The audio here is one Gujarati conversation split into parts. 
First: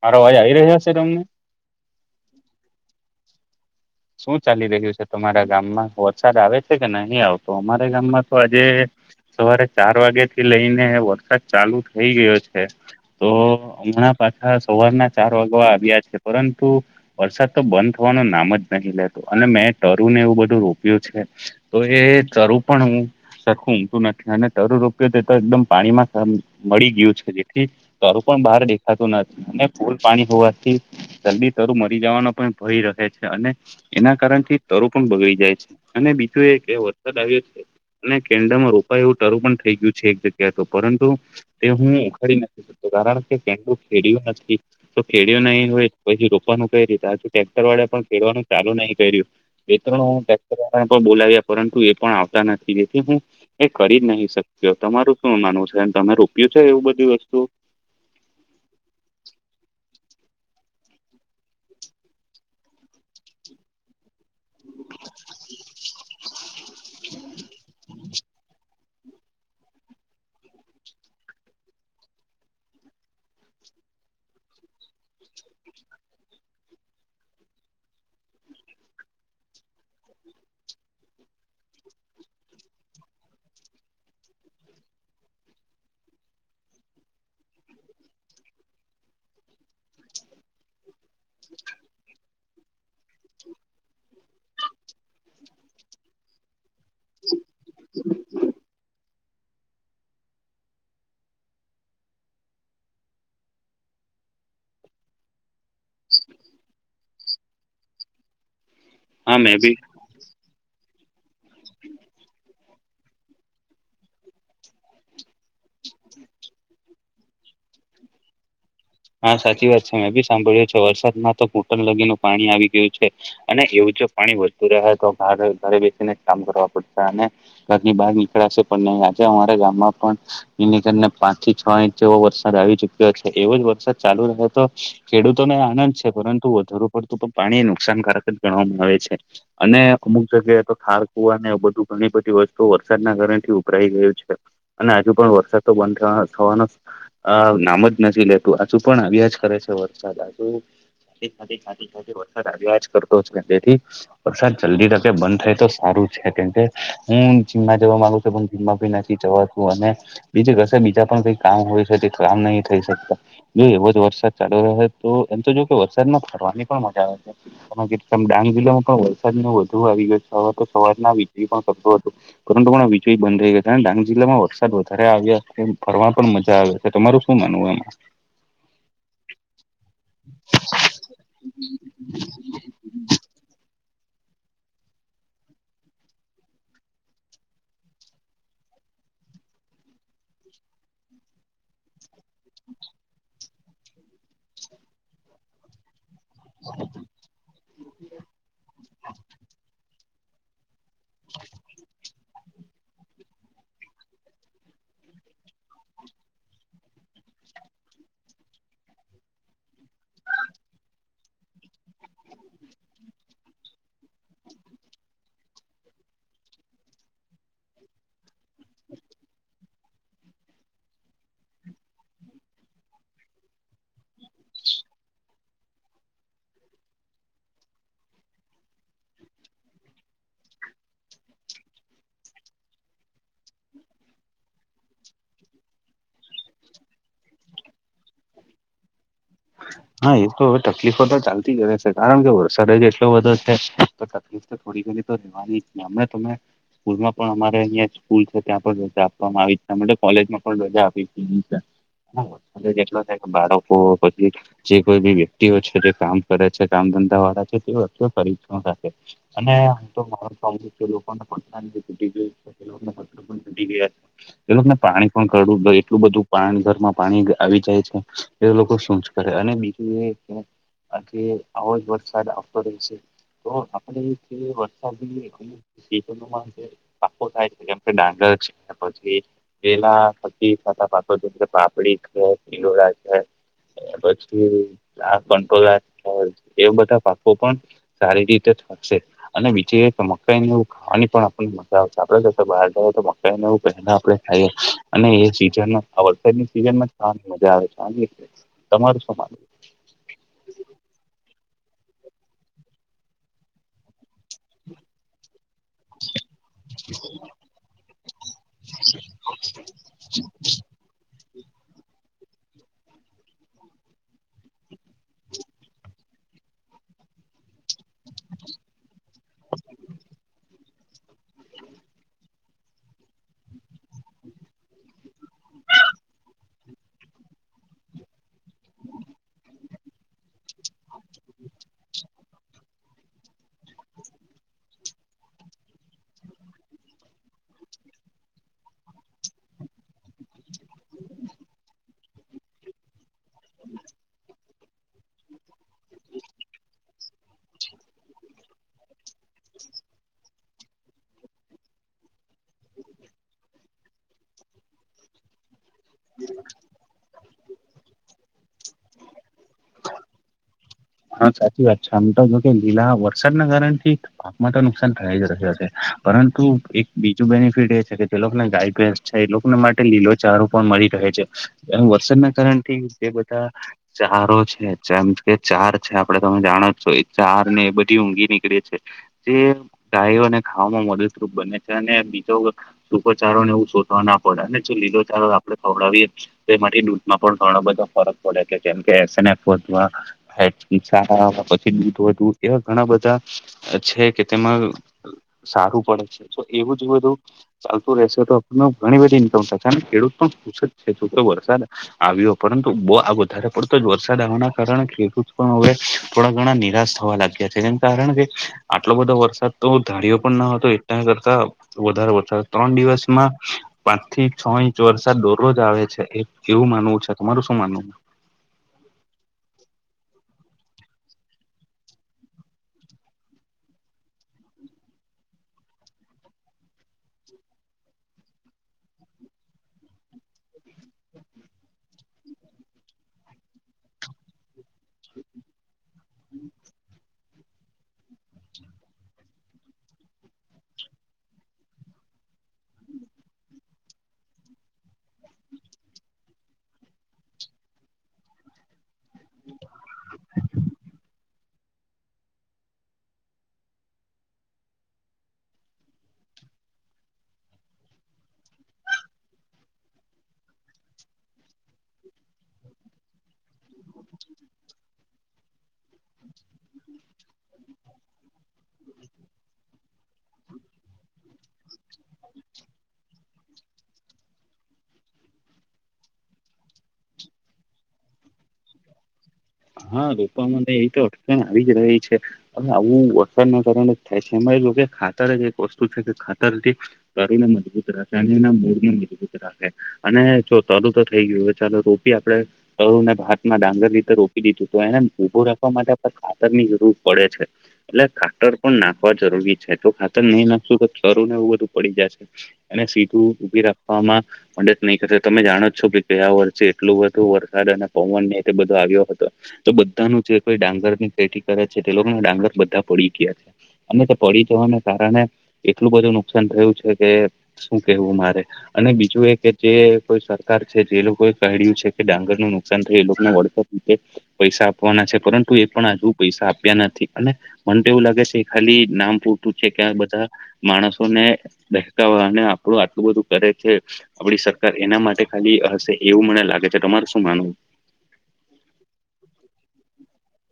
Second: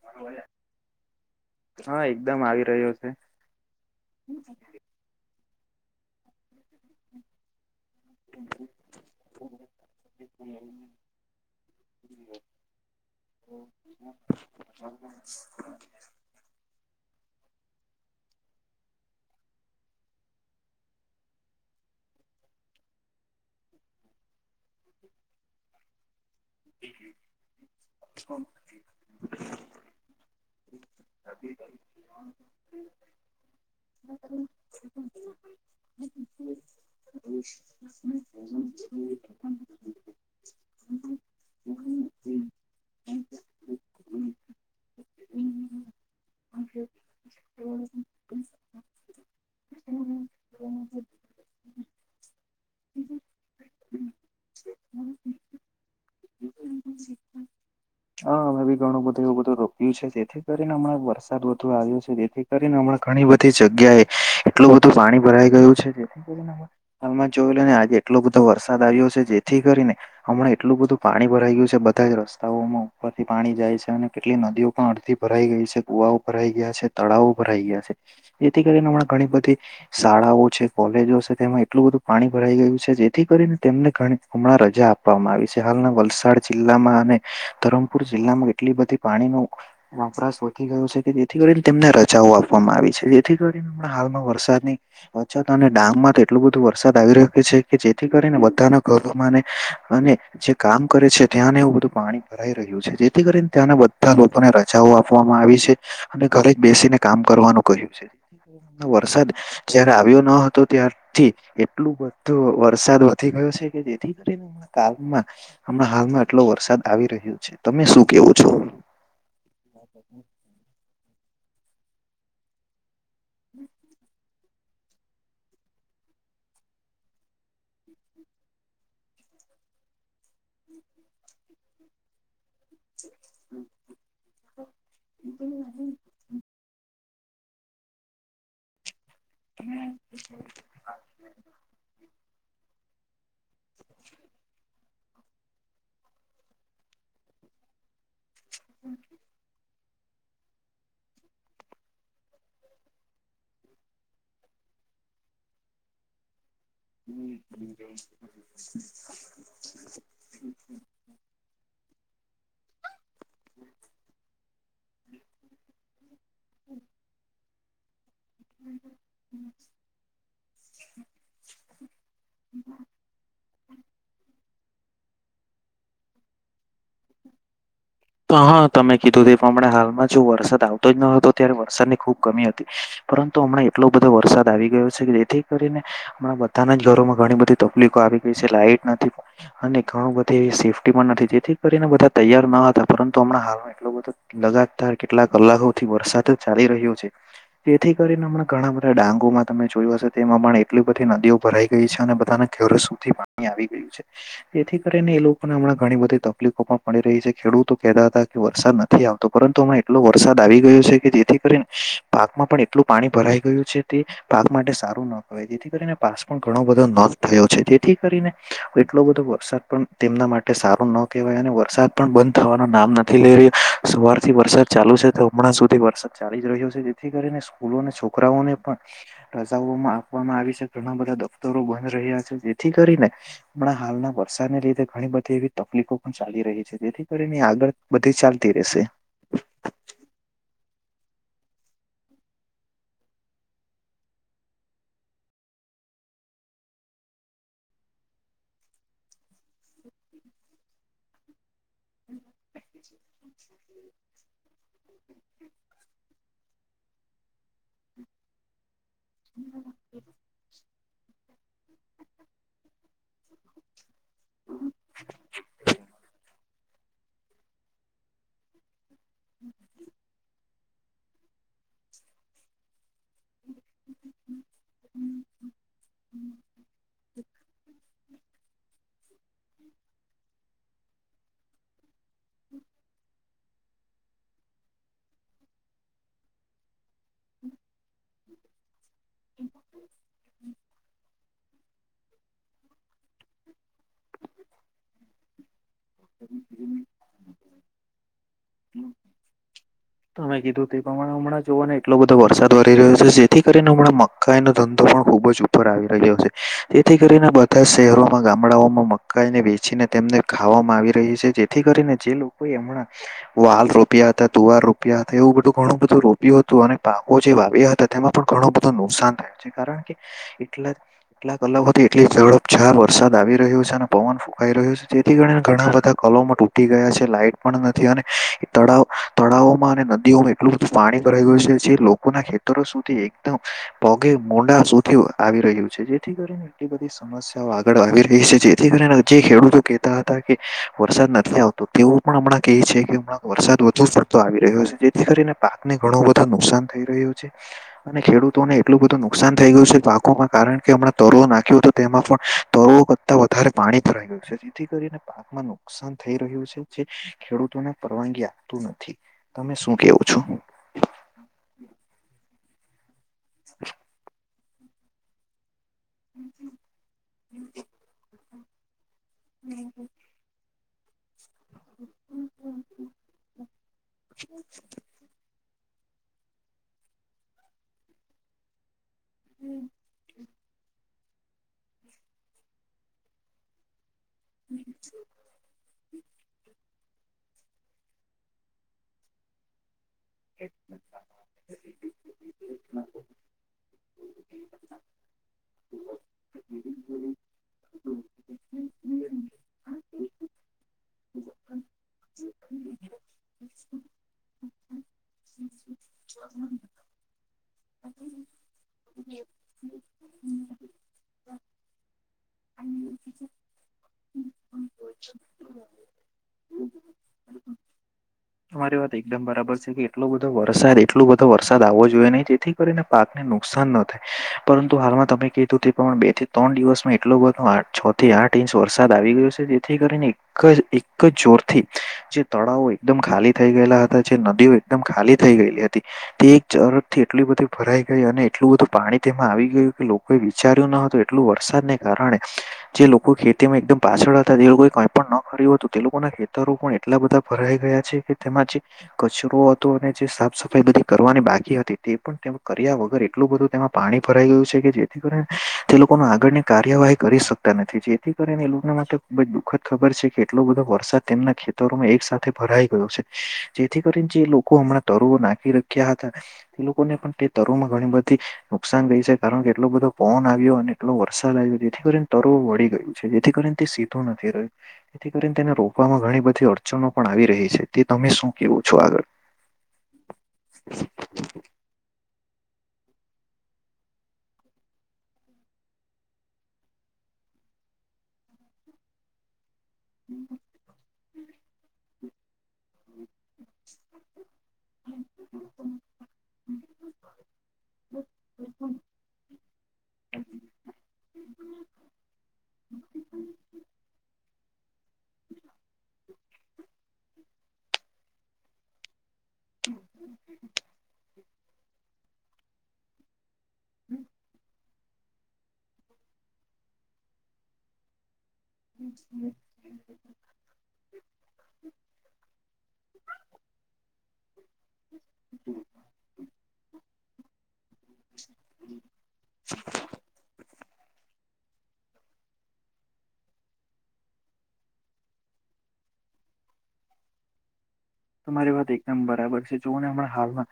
માાર અવાજ આવી રહ્યા છે તમને હા એકદમ આવી રહ્યો છે શું ચાલી રહ્યું છે તમારા ગામમાં હો સા આવે છે કે નહી આવત અમારે ગામમાં તો આજે સવારે ચાર વાગ્યા થી લઈને વરસાદ ચાલુ થઈ ગયો છે તો હમણાં પાછા સવારના ચાર વાગવા આવ્યા છે પરંતુ વરસાદ તો બંધ થવાનું નામ જ નહી લેતું અને મેં તરુને એવું બધું રોપ્યું છે તો એ તરુ પણ હ સરખું ઊમતું નથી અને તરુ રોપ્યો તે તો એકદમ પાણીમાં મળી ગયું છે જેટલી દારું પણ બહાર દેખાતું નથી અને પૂલ પાણી હોવાથી જલ્દી તરું મરી જવાનો પણ ભય રહે છે અને એના કારણ થી તરુ પણ બગડીી જાય છે અને બીજું એ વરસાદ આવ્યો છે અને કેન્ડામાં રોપા એવું ટરું પણ થઈ ગયું છે એક જગ્યાએ તો પરંતુ તે હું ઉખાડી નથી શકતો કારણ કે પંડું ખેડ્યું નથી તો ખેડ્યો ન હોય પછી રોપવાનું કઈ રીતે આજ ટેક્ટર વાળે પણ ખેડવાનું ચાલુ નહીં બે ત્રણ ટેક્ટર વાલા ને પણ બોલાવ્યા પરંતુ એ પણ આવતા નથી જેથી હું એ કરી નહી શક્યો તમારું શું માનવું છે તમે રોપ્યું છે એવું બધી વસ્તુ હા અમે બી ઘણું બધું એવું બધું રોક્યું છે તેથી થી કરીને હમણાં વરસાદ વધતો આવ્યો છે જેથી કરીને હમણાં ઘણી બધી જગ્યાએ એટલું બધું પાણી ભરાઈ ગયું છે જેથી હાલમાં જોય લે ને આજે એટલો બધો વરસાદ આવ્યો છે જેથી કરીને હમણાં એટલું બધું પાણી ભરાઈ ગયું છે બધા જ રસ્તાઓમાં ઉપરથી પાણી જાય છે અને કેટલી નદીઓ પણ અડધી ભરાઈ ગઈ છે કુવાઓ ભરાઈ ગયા છે તળાવ ભરાઈ ગયા છે જેથી કરીને હમણાં ઘણી બધી શાળાઓ છે કોલેજો છે તેમાં એટલું બધું પાણી ભરાઈ ગયું છે જેથી કરીને તેમને ઘણી હમણાં રજા આપવામાં આવી છે હાલના વલસાડ જિલ્લામાં અને ધરમ પુર જિલ્લામાં કેટલી બધી પાણીનું વપરાશી ગયો છે કે જેથી કરીને તેમને રજાઓ આપવામાં આવી છે જેથી કરીને હાલમાં વરસાદની અછત અને ડાંગ માં તો એટલું બધું વરસાદ આવી રહ્યો છે કે જેથી કરીને બધાના ઘરોમાંને અને જે કામ કરે છે ત્યાં ને એવું બધું પાણી ભરાય રહ્યું છે જેથી કરીને ત્યાંને બધા લોકોને રજાઓ આપવામાં આવી છે અને ઘરે જ બેસીને કામ કરવાનું કહ્યું છે વરસાદ હા મેં બી જયારે આવ્યો ન હતો ત્યાર થી એટલો બધો વરસાદ વધી ગયો છે કે જેથી કરીને કાલમાં હમણાં હાલમાં આટલો વરસાદ આવી રહ્યો છે તમે શું કેવો છો હા સાચી વાત છે મેં ભી સાંભળ્યું છે વરસાદમાં તો ઘુટણ લગીનું પાણી આવી ગયું છે અને એવું જો પાણી વધતું રહે તો ઘરે બેસીને જ કામ કરવા પડશે અને ઘર ની બહાર નીકળાશે પણ નહી આજે અમારા ગામમાં પણ એર ને પાંચ થી છ ઇંચ જેવો વરસાદ આવી ચુક્યો છે એવો જ વરસાદ ચાલુ રહે તો ખેડૂતોને આનંદ છે પરંતુ વધુ પડતું પણ પાણી નુકસાનકારક જ ગણવામાં આવે છે અને અમુક જગ્યાએ તો ખાડ અને બધું ઘણી બધી વસ્તુ વરસાદના કારણે થી ઉભરાઈ ગયું છે અને હજુ પણ વરસાદ તો બંધ થવાનો નામ જ નથી લેતો હજુ પણ આવ્યા જ કરે છે વરસાદજુ વરસાદ આજ્યાજ કરતો તેથી વરસાદ જલ્દી તકે બંધ થાય તો સારું છે કેમકે હું જીમમાં જવા માંગુ છું પણ જીમમાં ભી નથી જવાતું અને બીજું કશે બીજા પણ કઈ કામ હોય છે તે કામ નહી થઈ શકતા જો એવો જ વરસાદ ચાલુ રહે તો એમ તો જો કે વરસાદમાં ફરવાની પણ મજા આવે છે મ ડાંગ જિલ્લામાં પણ વરસાદ ન વધુ આવી ગયો છે હવે તો સવારના વીજળી પણ પતો પરંતુ પણ વિજય બંધ થઈ ગયો ડાંગ જિલ્લામાં વરસાદ વધારે આવ્યા ફરવા પણ મજા આવે છે તમારું શું માનવું એમાં હા તમે કીધું તે એ પ્રમાણે હાલમાં જો વરસાદ આવતો જ ન હતો ત્યારે વરસાદની ખૂબ કમી હતી પરંતુ હમણાં એટલો બધો વરસાદ આવી ગયો છે જેથી કરીને હમણાં બધાના જ ઘરોમાં ઘણી બધી તકલીફો આવી ગઈ છે લાઈટ નથી અને ઘણું બધી સેફ્ટી પણ નથી તેથી કરીને બધા તૈયાર ના હતા પરંતુ હમણાં હાલમાં એટલું બધો લગાતાર કેટલા કલાકોથી વરસાદ ચાલી રહ્યું છે જેથી કરીને પણ ઘણા બધા ડાંગોમાં તમે જોયો હશે તેમાં પણ એટલી બધી નદીઓ ભરાઈ ગઈ છે અને બધાને ઘેર સુધી પાણી આવી ગયું છે તેથી કરીને એ લોકો પણ હમણાં ઘણી બધી તકલીફો પણ પડી રહી છે ખેડૂતો કેતા હતા કે વરસાદ નથી આવતો પરંતુ આમાં એટલો વરસાદ આવી ગયો છે કે જેથી કરીને પાકમાં પણ એટલું પાણી ભરાઈ ગયું છે તે પાક માટે સારું ન હવે જેથી કરીને પાક પણ ઘણો બધો નોંધ થયો છે જેથી કરીને એટલો બધો વરસાદ પણ તેમના માટે સારું ન કહેવાય અને વરસાદ પણ બંધ થવાનું નામ નથી લઈ રહ્યો સવાર થી વરસાદ ચાલુ છે તો હમણાં સુધી વરસાદ ચાલી જ રહ્યો છે જેથી કરીને સ્કૂલો અને છોકરાઓને પણ રજાઓમાં આપવામાં આવી છે ઘણા બધા દફતરો બંધ રહ્યા છે જેથી કરીને પણણા હાલના વરસાદને લીધે ઘણી બધી એવી તકલીફો પણ ચાલી રહી છે જેથી કરી આગળ બધી ચાલતી રહેશે હા એ તો હવે તકલીફો તો ચાલતી જ રહેશે કારણ કે વરસાદ જ એટલો બધો છે તો થોડી ઘણી તો રહેવાની અમે તમે સ્કૂલમાં પણ અમારે અહિયાં સ્કૂલ છે ત્યાં પણ રજા આપવામાં આવી કોલેજમાં પણ રજા [inaudible] પછી જે કોઈ બી વ્યક્તિઓ છે જે કામ કરે છે કામ ધંધા [unintelligible] [inaudible] [inaudible] એ લોકોને પાણી પણ કરવું એટલું બધું પાણી ઘરમાં પાણી આવી જાય છે એ લોકો શું જ કરે અને બીજું એ કે આ આવો જ વરસાદ આવતો રહે છે તો આપડે વરસાદ [inaudible] [unintelligible] એ પછી આ કંટોલય એ બધા પાકો પણ સારી રીતે થશે અને બીજ એક મકાઈ ને એવ ખાવાની પણ આપને આપડે જો બહાર જ તો મકાઈને એવું પહેલા આપડણે ખાઈએ અને એ સીઝન આ વરસાદની સિઝન માં મજા આવે છે તમારે શું તમે કીધું તે પ્રમાણે હમણાં જોવાને એટલો બધો વરસાદ વરી રહ્યો છે જેથી કરીને હમણાં મકાઈ ન ધંધો પણ ખૂબ જ ઉપર આવી રહ્યો છે તેથી કરીને બધા જ શહેરોમાં ગામડાઓમાં મકાઈને વેચીને તેમને ખાવામાં આવી રહી છે જેથી કરીને જે લોકો હમણાં વાલ રોપ્યા હતા તુવાર રોપ્યા હતા એવું બધું ઘણું બધું રો યું હતું અને પાકો જે વાવ્યા હતા તેમાં પણ ઘણું બધું નુકસાન થાય છે કારણ કે એટલા એટલાક અલગથી એટલી ઝ ચાર વરસાદ આવી રહ્યો છે અને પવન ફૂંકાઈ રહ્યું છે તેથી કરી ઘણા બધા કલોમ તટી ગયા છે લાઈટ પણ નથી અને તળાવ તળાવોમાં નદીઓમાં એટલું બધું પાણી ભરાઈ ગયું છે જે લોકોના ખેતરો સુધી એકદમ પગે મોડા આવી રહ્યું છે જેથી કરીને એટલી બધી સમ સમસ્યાઓ આગળ આવી રહી છે જેથી કરીને જે ખેડૂતો કહેતા હતા કે વરસાદ નથી આવતો તેવું પણ હમણાં ક છે કે હમં વરસાદ વધુ પડતો આવ રહ્યો જેથી કરીને પાકને ઘણું બધું નુકસાન થઈ રહ્યું છે અને ખેડૂતોને એટલું બધું નુકસાન થઈ ગયું છે પાકોમાં કારણ કે હમણા તરવો નાખ્યો હતો તેમાં પણ તરવો વધારે પાણી ભરાઈ ગયું છે જેથી કરીને પાકમાં નુકસાન થઈ રહ્યું છે જે ખેડૂતોને પરવાનગી આપતું નથી તમે શું કેવો છો હા સાચી વાત છે આમ તો જો કે લીલા વરસાદના કારણથી પાકમાં તો નુકસાન થાય જ રહ છે પરંતુ એક બીજું બેનિફિટ એ છે કે જે લોકોને ગાયેસ છે એ લોકોને માટે લીલો ચારું પણ મળી રહે છે એ વરસાદના કારણ થી જે બધા ચારો છે જેમ કે ચાર છે આપડે તમે જાણો જ છો એ ચાર ને બધી ઊઘી નીકળે છે જે ગાય અને ખાવામાં મદદરૂપ બને અને બીજો ટૂખ ચારો ને એવું શોધવા ના પડે અને જો લીલો ચારો ખવડાવીએ તે માટે દૂધમાં પણ ઘણા બધા ફરક પડે છે જેમકે હ સારા પછી દૂધ વધુ એવા ઘણા બધા છે કે તેમાં સારું પડે છે તો એવું જ બધું ચાલતું રહેશે તો આપણ ઘણી બધી ઇન્કમ થશે ખેડૂત પણ ખુશ જ છેબરસાદ આવ્યો પરંતુ બહુ આ વધારે પડતો જ વરસાદ આવવાના કારણે હવે થોડા ઘણા નિરાશ થવા લાગ્યા છે જે કારણ કે આટલો બધો વરસાદ તો ધાારીિયો પણ ના હતો એટલા કરતા વધારે વધાર ત્રણ દિવસમાં પાંચ થી છ ઇંચ વરસાદ દોરરોજ આવે છે એ કેવું માનવું છે તમારું શું માનવું તમારી વાત એકદમ બરાબર છે કે એટલો બધો વરસાદ એટલો બધો વરસાદ આવવો જોઈએ નહીિ તેથી કરીને પાકને નુકસાન ન થાય પરંતુ હાલમાં તમે કીધું તે પ્રમા બે થી ત્રણ દિવસમાં એટલો બધો આ છ થી આઠ ઇંચ વરસાદ આવી ગયો છે જેથી કરીને એક એક જોરથી જે તળાવો એકદમ ખાલી થઈ ગયેલા હતા જે નદીઓ એકદમ ખાલી થઈ ગયેલી હતી તે એક ઝરફ થી એટલી બધી ભરાઈ ગઈ અને એટલું બધું પાણી તેમાં આવી ગયું કે કોઈ વિચાર્યું ન હતું એટલું વરસાદને કારણે જે લોકો ખેતીમાં એકદમ પાછળ હતા જે લોકો કઈ પણ ન ખર્યું હતું તે લોકોના ખેતરો પણ એટલા બધા ભરાઈ ગયા છે કે તેમાં જે કચરો હતો અને જે સાફ સફાઈ બધી કરવાની બાકી હતી તે પણ કર્યા વગર એટલું બધું તેમાં પાણી ભરાઈ ગયું છે કે જેથી કરીને તે લોકોને આગળની કાર્યવાહી કરી શકતા નથી જેથી કરીને એ લોકોને માટે બ દુઃખદ ખબર છે કે એટલો બધો વરસાદ તેમના ખેતરોમાં એક સાથે ભરાઈ ગયો છે જેથી કરીને જે લોકો હમણાં તરુવો નાખી રાખ્યા હતા એ લોકોને પણ તે તર માં ઘણી બધી નુકસાન ગઈ છે કારણ કે એટલો બધો પન આવ્યો અને એટલો વરસાદ આવ્યો જેથી કરીને તરવ વળી ગયું છે જેથી કરીને તે સીધું નથી, રહ્યું તેથી કરીને તેને રોપવામાં ઘણી બધી અડચનો પણ આવી રહી છે. તે, તમે શું કેવો છો આગળ. હા, રોપમાં એ તો અટકણ આવી જ રહી છે હવે આવું વરસાદના કારણે થાય છે, એમાં એ લોકો ખાતર જ એક વસ્તુ છે કે ખાતર કરોણ, મજબૂત રહશેનના મોૂળમ મજબૂત રહ છે. અને, જો તરું તો થઈ ગયું ચાલો રોપી આપડણે તરુ ને, ભામાં ડાંગર રીતે રોપી દીધું તો એને ઉભો રાખવા માટે, આપણે ખાતર ની જરૂર પડે છે. એટલે, ખાતર પણ નાખવા જરૂરી છે તો ખાતર નહી નાખશું તો ચરું ને એવું બધું પડી જશે અને, સીધું ઉભી રાખવામાં ડ જ નહીં કરશે તમે, જાણો જ છો કે ગયા વર્ષે એટલું બુ વરસાદ અને પવન ને એટલે, બધો આવ્યો હતો તો, બધાનું જે કોઈ ડાંગર ની પેટી કરે છે તે લોકો ના ડાંગર બધા પડી ગયા છે. અને, તે પડી જવાને કારણે એટલું બધું નુકસાન થયું છે, કે શું કેવું મારે અને, બીજું એ કે જે કોઈ સર છે, જે લોકોએ કહ્યું છે, કે ડાંગર નું નુકસાન થાય એ લોકોને વળર પૈસા આપવાના છે પરંતુ એ પણ હજુ પૈસા આપ્યા નથી અને મને તો એવું લાગે છે. ખાલી નામ પૂરતું છે, કેયા બધા માણસો ને, દહેકવા અને આપણું આટલું બધું કરે છે. આપડી સરકાર એના માટે ખાલી હશે એવું મને લાગે છે, તમાર શું માનવું તો મારી વાત એકદમ બરાબર છે, જોઓને હમણાં હાલમાં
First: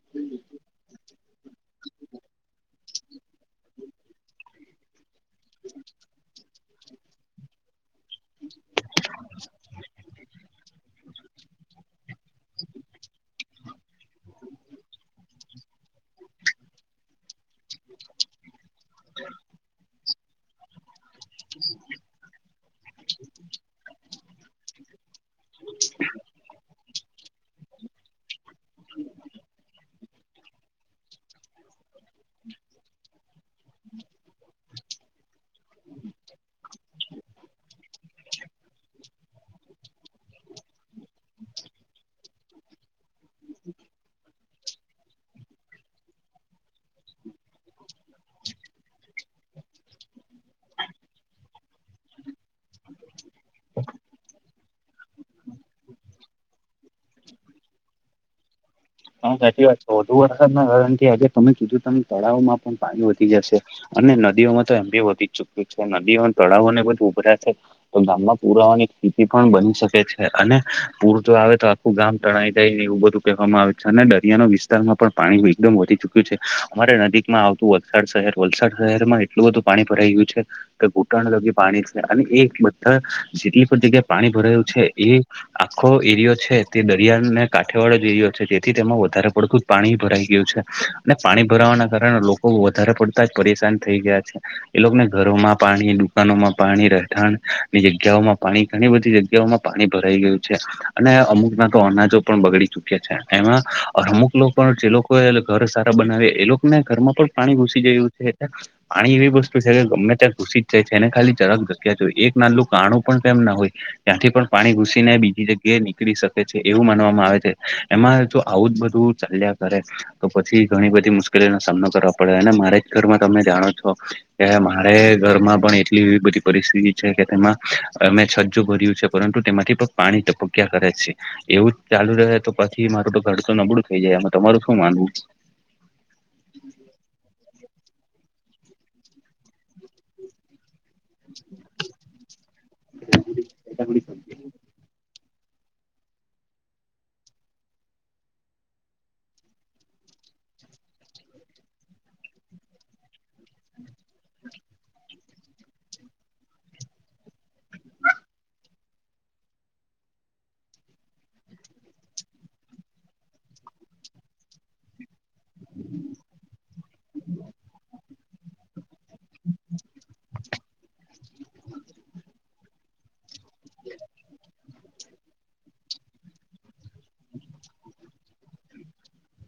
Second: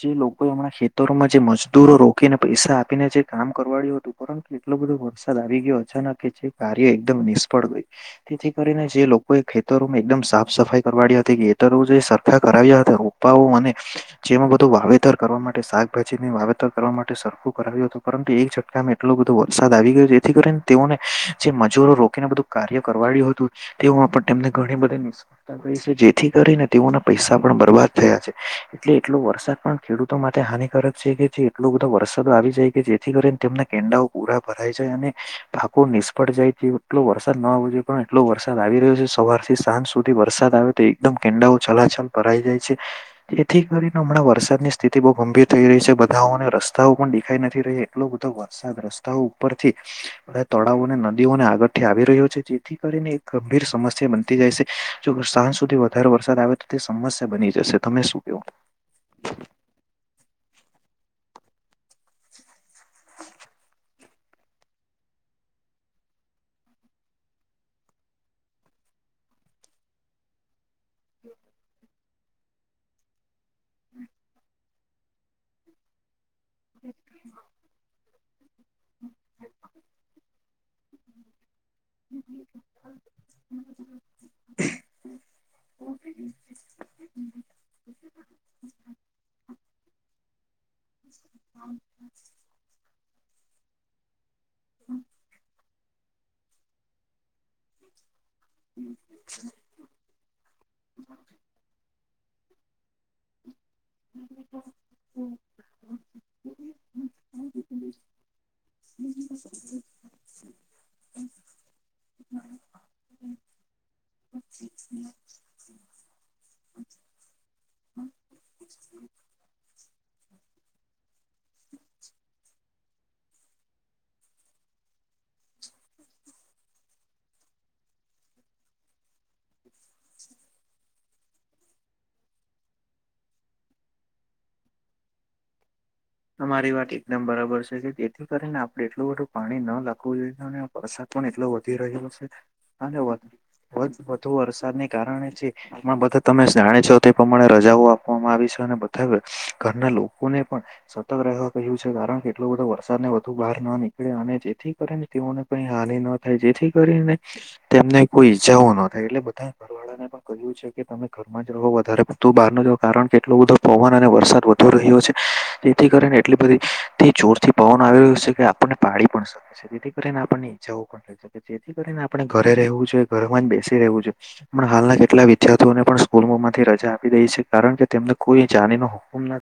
જે, લોકોએ હમણાં ખેતરોમાં જે, મજદૂરો રોકીને પૈસા આપીને જે કામ કરવાડ્યું હતું પરંતુ એટલો બધો વરસાદ આવી ગયો અચાનક એ છે, કાર્ય એકદમ નિષ્ફળ ગય તેથી, કરીને જે લોકોએ ખેતરો એકદમ સાફ સફાઈ કરવાડી હતી ગ ત જે સરખા કરાવ્યા હતા ઉપાઓ અને જેમાં બધું વાવેતર કરવા માટે, શાકભાજીને વાવેતર કરવા માટે સરખું કરાવ્યું હતું. પરંતુ, એક ઝટકામાં એટલો બધો વરસાદ આવી ગયો છે, જેથી કરીને તેઓને જે મજૂરો રોકીને બધું કાર્ય કરવાડ્યું હતું તે પણ તેમને ઘણી બધા જેથી, કરીને તેઓના પૈસા પણ બરબાદ થયા છે, એટલે એટલો વરસાદ પણ ખેડૂતો માટે હાનિકારક છે, કે જે એટલો બધો વરસાદો આવી જાય કે જેથી કરીને તેમના કેંડાઓ પૂરા ભરાય જાય અને પાકો નિષ્ફળ જાય છે, એટલો વરસાદ ન આવવો જોઈએ પણ એટલો વરસાદ આવી રહ્યો છે, સવાર થી સાંજ સુધી વરસાદ આવે તો એકદમ કેંડાઓ છલાછલ ભરાઈ જાય છે. તેથી કરીને હમણાં વરસાદની સ્થિતિ બહુ ગંભીર થઈ રહી છે, બધાઓને રસ્તાઓ પણ દેખાઈ નથી ર્યો એટલો બધો રસ્તાઓ ઉપરથી તળાવોને નદીઓને આગળ થી આવી રહ્યો છે, જેથી કરીને એક ગંભીર સમસ્યા બ જ જો સાંજ સુધી વધારે વરસાદ આવે તો, તે સમસ્યા બની જશે તમે શું કેવો હા, સાચી વાત છે, વધુ વરસાદ ના કારણ કે આજે તમે કીધું તમે તળાવમાં પણ પાણી વધી જશે અને નદીઓમાં તો એમ બી વધી ચુક્યું છે, નદીઓ તળાવો ને બધ ઉભરા છે. તો ગામમાં પુરાવાની સ્થિતિ પણ બની શકે છે, અને પૂર તો આવે તો ગામ તણાયાઈ થાય ને એવું બધું કહેવામાં આવે અને, દરિયાનો વિસ્તાર વિસ્તારમાં પણ, પાણી એકદમ વધી ચયું અમારે નજીકમાં આવતું વલસાડ શહેર વલસાડ શહેરમાં એટલું બધું પાણી ભરાઈ ગયું છે. ઘૂંટણ લગ પાણી છે અને એ બધા જેટલી પણ જગ્યાએ પાણી ભરાયું છે, એ આખો એરિયો છે તે દરિયાને કાંઠેવાળો જ એરિયો છે. તેમાં વધારે પડતું પાણી ભરાઈ ગયું છે, અને પાણી ભરાવાના કારણે લોકો વધારે પ બ જ પરેશાન થઈ ગયા છે, એ લોકોને ઘરોમાં પાણી દુકાનોમાં પાણી રહેઠાણ ની, જગ્યાઓમાં પાણી ઘણી બધી, જગ્યાઓમાં પાણી ભરાઈ ગયું અને, અમુકમાં તો અનાજો પણ બગડી ચુક છે એમાં, અમુક લોકો જે લોકો ઘર સારા બનાવે એ લોકોને ઘરમાં પણ પાણી ઘૂસી જયું છે, પાણી એવી વસ્તુ છે, કે ગમે ત્યાયારે ઘુસી છેને ખાલી જરાક જગ્યા જોયે હો એક નાનું કાણું પણ કેમ ના હોય ત્યાંથી પણ પાણી ઘૂસીને બીજી જગ્યાએ નીકળી શકે છે એવું માનવામાં આવે છે એમાં જો આવું જ બધું ચાલ્યા કરે તો પછી ઘણી બધી મુશ્કેલીઓનો સામનો કરવા પડે અને મારે જ ઘરમાં તમે જાણો છો કે મારે ઘરમાં પણ એટલી એ બધી પરિસ્થિતિ છે કે તેમાં અમે છજ્જું ભર્યું છે પરંતુ તેમાંથી પણ પાણી ટપક્યા કરે છે એવું ચાલુ રહે તો પછી મારું તો ઘર તો નબળું થઈ જાય તમારું શું માનવું તમારી વાત એકદમ બરાબર છે કે જેથી કરીને આપડે એટલું બધું પાણી ન રાખવું જોઈએવરસાદ પણ એટલો વધી રહ્યો છે અને વધુ વરસાદને કારણે જે માં બધા તમે જાણે છો તે પ્રમાણે રજાઓ આપવામાં આવી છે અનેને બધ ઘરના લોકોને પણ સતર્ક રહેવા [inaudible] કારણ કેટલો બધો વરસાદને વધુ બહાર ન નીકળે અને જેથી કરીને તેઓને કઈ હાનિ ન થ જેથી કરીને તેમને કોઈ ઈજાઓ ન થાય એટલે બધા ઘર વાળાને એ કહ્યું છે કે તમે વધારે કાર કેટલો બધો પવન અને વરસાદ વધુ રહ્યો છે કરીને એટલી બધી તે જોરથી પવન આવી રહ્યું છે કે આપણને પાડી પણ શકે તેથી કરીને આપણને ઈચ્છા એવું પણ કે જેથી કરીને આપણે ઘરે રહેવું જોઈએ ઘરમાં જ બેસી રહેવું છે પણ હાલના કેટલા વિદ્યાર્થીઓને પણ સ્કૂલ માંથી રજા આપી દે છે કારણ કે તેમને કોઈ જાની નો હુકમ નથી